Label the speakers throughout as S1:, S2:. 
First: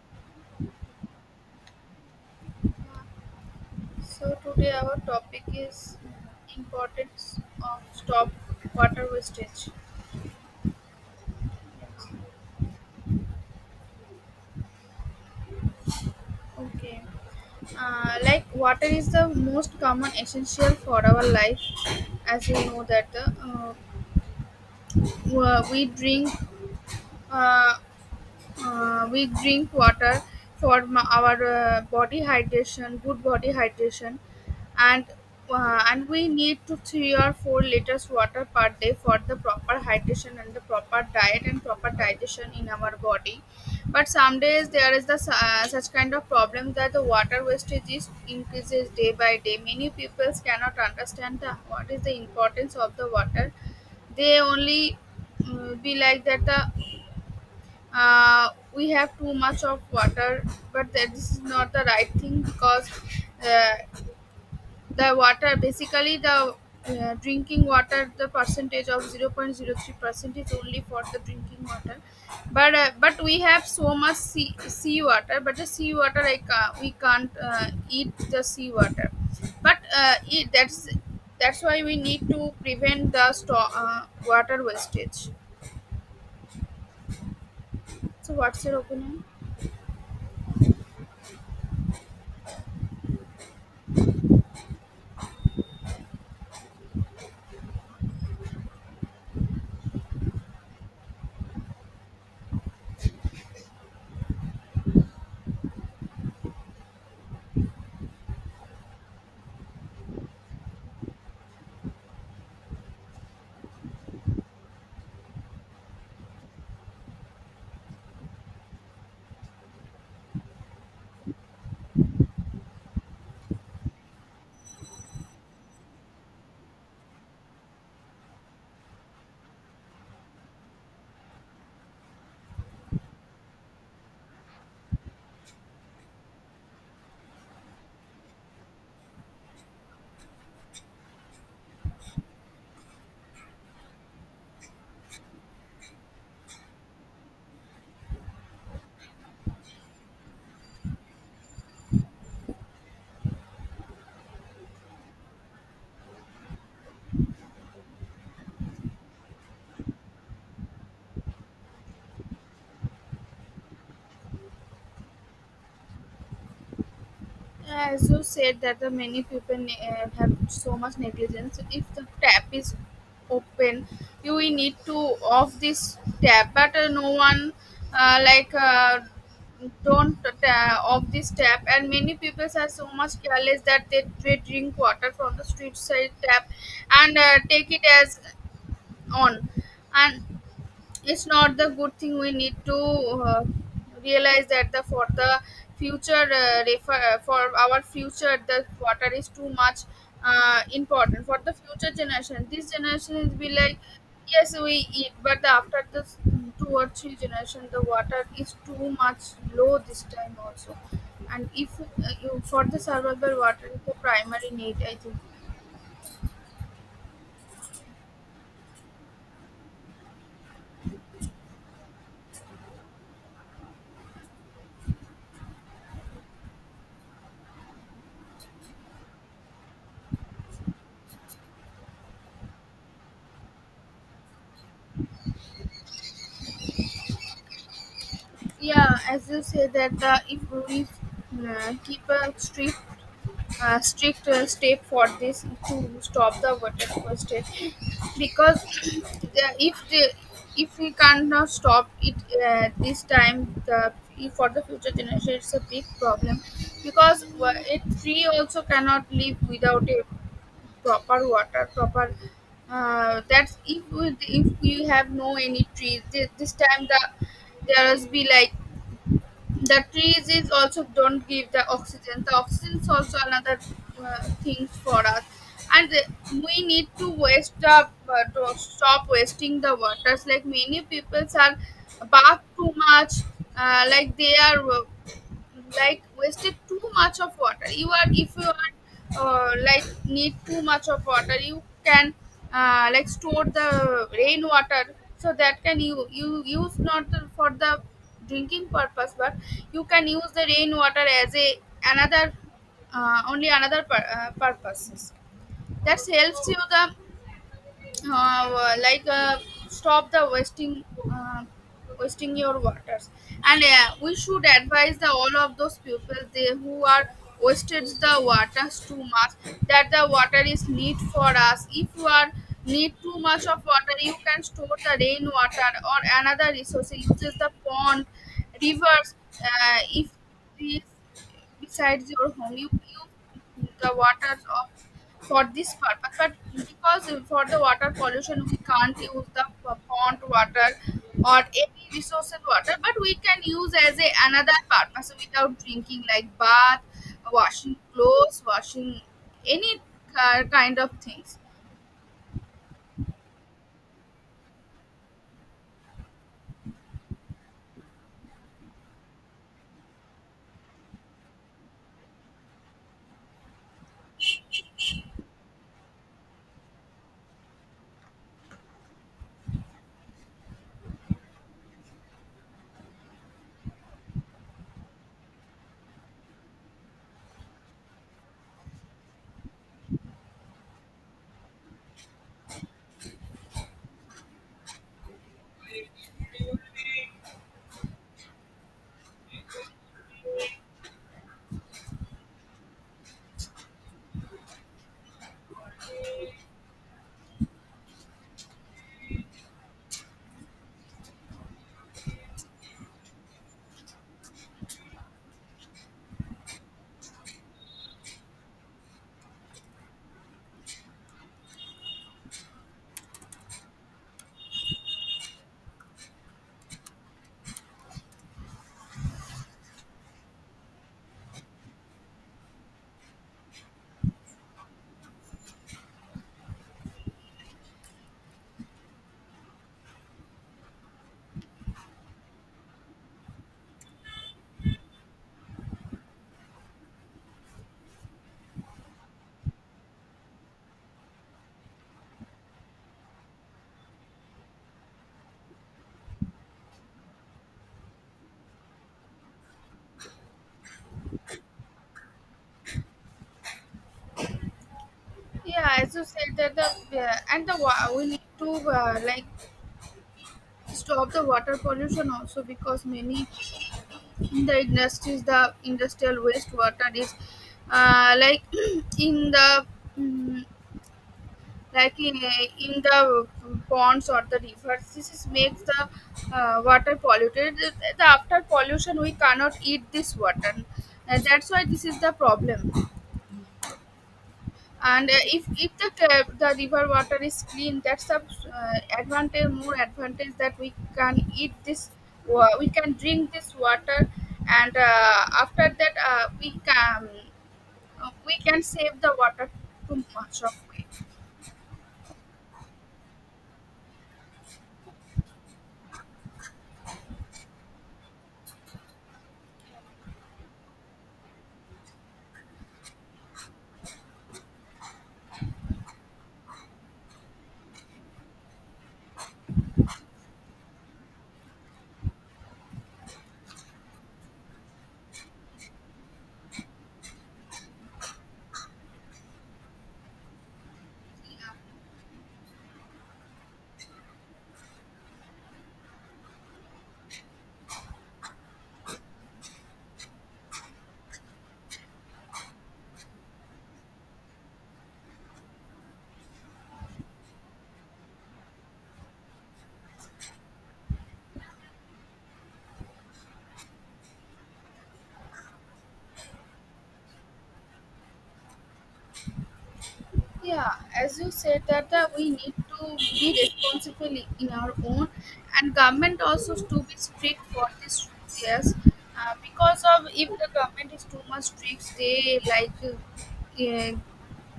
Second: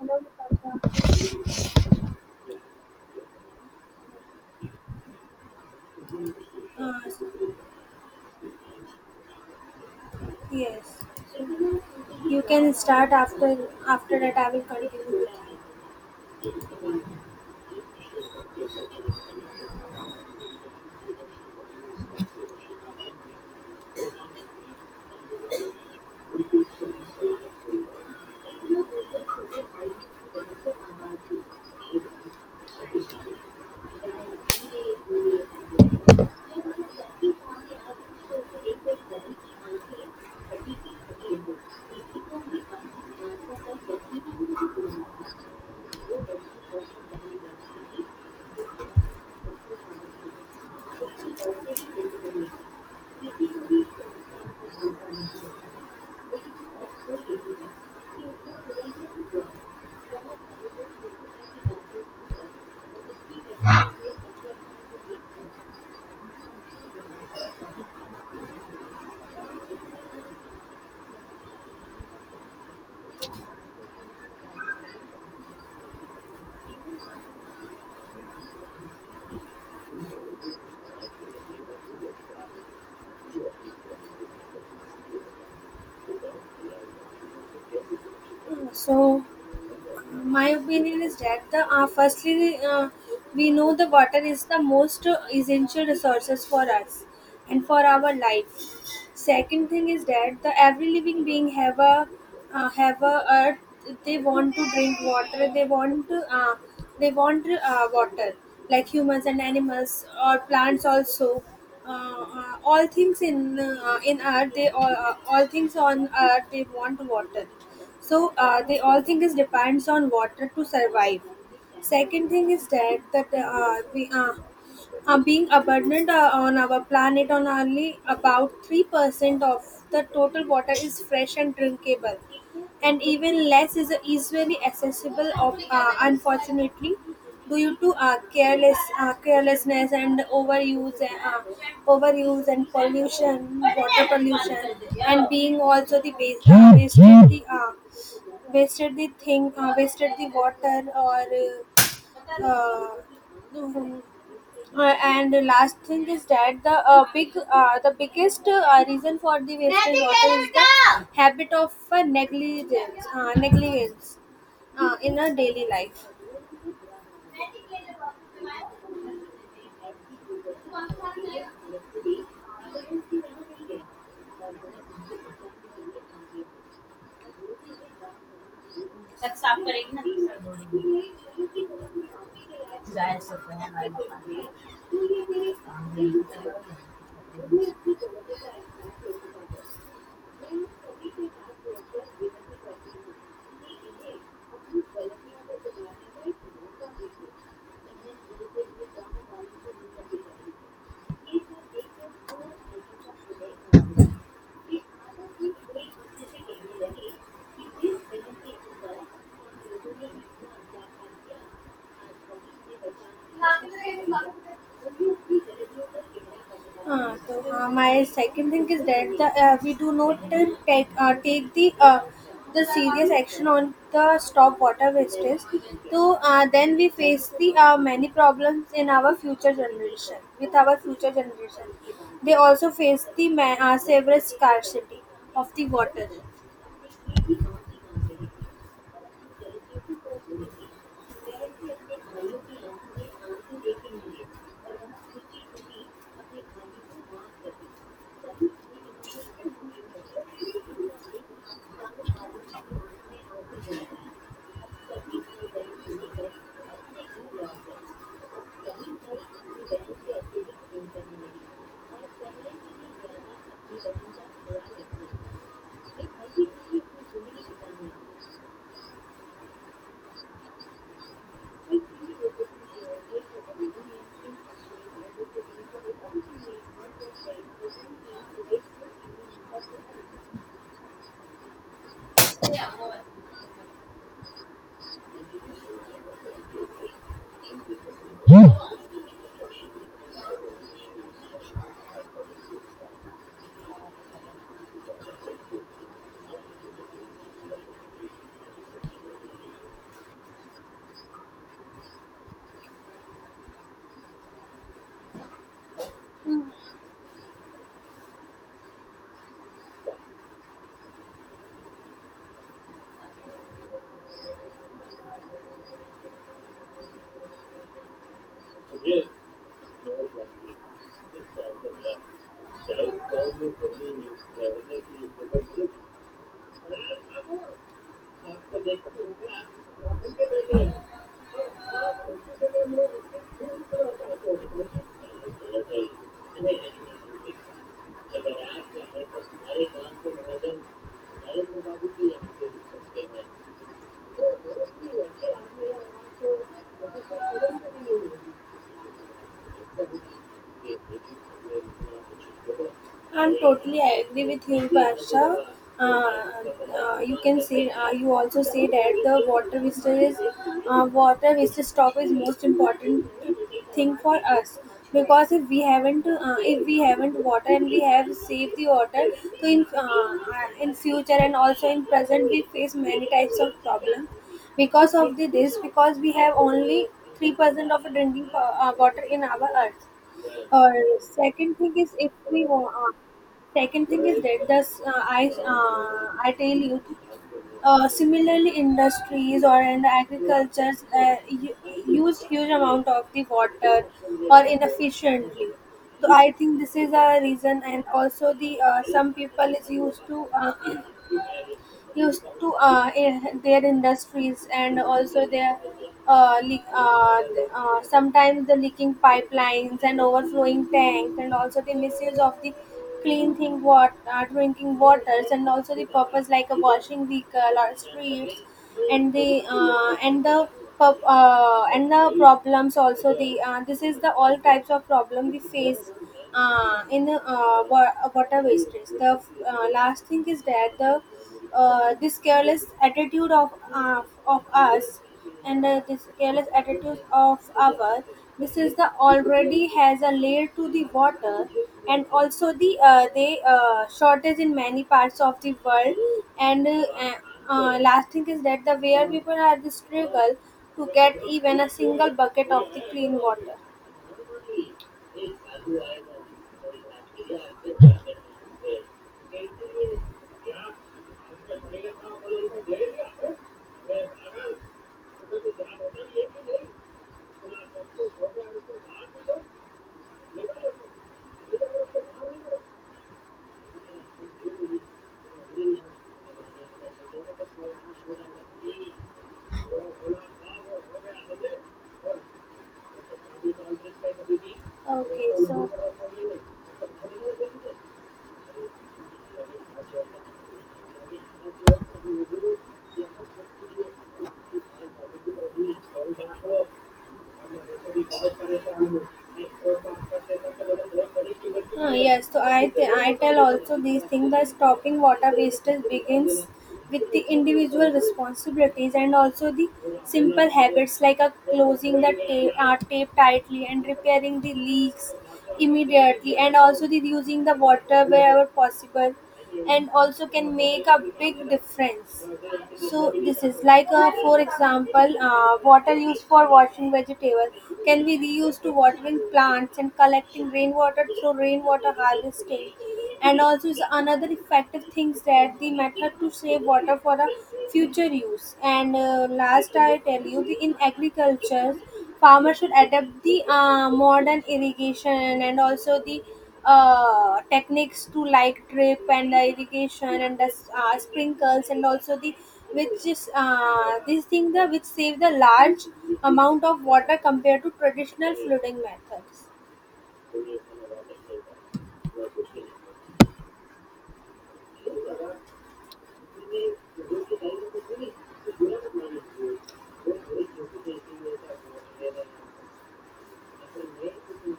S1: Uh,
S2: So today our topic is importance of stop water wastage.
S1: yes. You can start after that I will continue.
S2: Okay, like water is the most common essential for our life, as you know that uh, wa- we drink uh, we drink water for our body hydration, good body hydration, and and we need to 3 or 4 liters water per day for the proper hydration and the proper diet and proper digestion in our body. But some days there is such kind of problem that the water wastage is increases day by day. Many people cannot understand what is the importance of the water. They only be like that the uh, we have too much of water, but that this is not the right thing because uh, the water, basically the drinking water, the percentage of 0.0 0.03% is only for the drinking water. But we have so much sea water, but the sea water, we can't eat the sea water. But uh, it, that's that's why we need to prevent the water wastage. So what's your opinion?
S1: So my opinion is that the firstly we know the water is the most essential resources for us and for our life. Second thing is that the every living being have a earth. They want to drink water. They want to, they want water like humans and animals or plants also. All things in earth they all things on earth they want water so they all thing is depends on water to survive. Second thing is that that we being abundant on our planet on only about 3% of the total water is fresh and drinkable and even less is easily accessible of unfortunately due to carelessness and overuse and pollution water pollution and being also wasted the water or uh, uh, and the last thing is that the big the biggest reason for the wasted water is the habit of negligence in a daily life.
S2: As you said that the many people have so much negligence. If the tap is open, you will need to off this tap, but no one, uh, like uh, don't off this tap. And many people are so much careless that they drink water from the street side tap and take it as on. And it's not the good thing. We need to realize that, the for the future for our future, the water is too much important for the future generation. This generation is be like, yes we eat, but the after this two or three generation the water is too much low this time also. And if you, for the survival, water is the primary need, I think.
S1: My second thing is that we do not take the serious action on the stop water wastage. So then we face the many problems in our future generation with our future generation. They also face the severe scarcity of the water.
S2: Yeah, as you say that if we keep a strict step for this, to stop the water wastage. Because if the, if we cannot stop it this time, the for the future generation, it's a big problem. Because a tree also cannot live without a proper water, proper, that's if we have no any trees this, this time the there must be like, the trees is also don't give the oxygen. The oxygen is also another things for us. And we need to waste the, to stop wasting the waters. Like many people are bath too much, like they are, like wasted too much of water. You are, if you are like need too much of water, you can like store the rainwater, so that can you, you use not for the drinking purpose, but you can use the rainwater as a another, only another purposes. That helps you the like stop the uh, wasting your waters. And we should advise the all of those people they who are wasted the waters too much, that the water is need for us. If you are need too much of water, you can store the rain water or another resource, uses the pond, rivers. If these besides your home, you the water of for this purpose, but because for the water pollution we can't use the pond water or any resources water, but we can use as a another purpose without drinking, like bath, washing clothes, washing any kind of things.
S1: I'm totally, I agree with him, Parsha. Uh, you can see, you also see that the water wastage is water wastage stop is most important thing for us because if we haven't water and we have saved the water, so in future and also in present we face many types of problems because of this because we have only 3% of drinking water in our earth. Or second thing is if we want, second thing is that thus I tell you, similarly industries or in the agriculture use huge amount of the water or inefficiently. So I think this is a reason, and also the some people is used to. Used to in their industries and also their uh, leak, uh, sometimes the leaking pipelines and overflowing tanks and also the misuse of the clean thing water drinking waters and also the purpose like a washing vehicle or streets and the and the and the problems also the this is the all types of problem we face in water wastage. The last thing is that the this careless attitude of us and this careless attitude of our, this is the already has a layer to the water and also the they shortage in many parts of the world and uh, last thing is that the where people are the struggle to get even a single bucket of the clean water.
S2: Yeah, as you said that the we need to uh, like stop the water pollution also, because many in the industries the industrial wastewater is, uh, like in the mm, like in the ponds or the rivers, this is makes the water polluted. The after pollution we cannot eat this water, and that's why this is the problem. And
S1: Okay,
S2: if
S1: so
S2: the river water is clean, that's a advantage, more advantage, that we can eat this, we can drink this water. And after that we can save the water too much of it.
S1: ah, yes, so I tell also these things that stopping water wastage begins with the individual responsibilities and also the simple habits like a closing the tape, tape tightly and repairing the leaks immediately and also the using the water wherever possible and also can make a big difference. So this is like for example water used for washing vegetables can be reused to watering plants and collecting rainwater through rainwater harvesting and also is another effective things that the method to save water for a future use and last I tell you the in agriculture farmers should adapt the modern irrigation and also the techniques to like drip and the irrigation and the sprinkles and also the which is this thing the which save the large amount of water compared to traditional flooding methods.
S2: Yeah, as you said that we need to be responsible in our own, and government also to be strict for this. Yes, because of if the government is too much strict, they like,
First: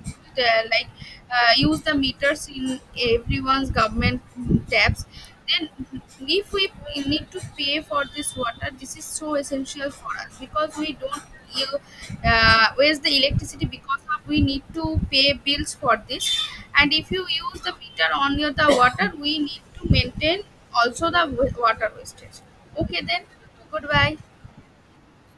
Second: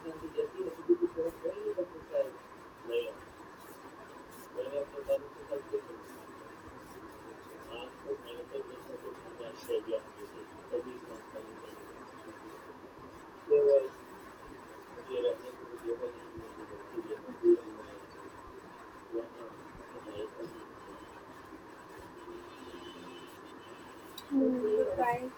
S2: uh, like use the meters in everyone's government taps. Then if we need to pay for this water, this is so essential for us, because we don't you waste the electricity because of we need to pay bills for this. And if you use the meter on your the water, we need to maintain also the water wastage. Okay, then goodbye.
S1: Goodbye.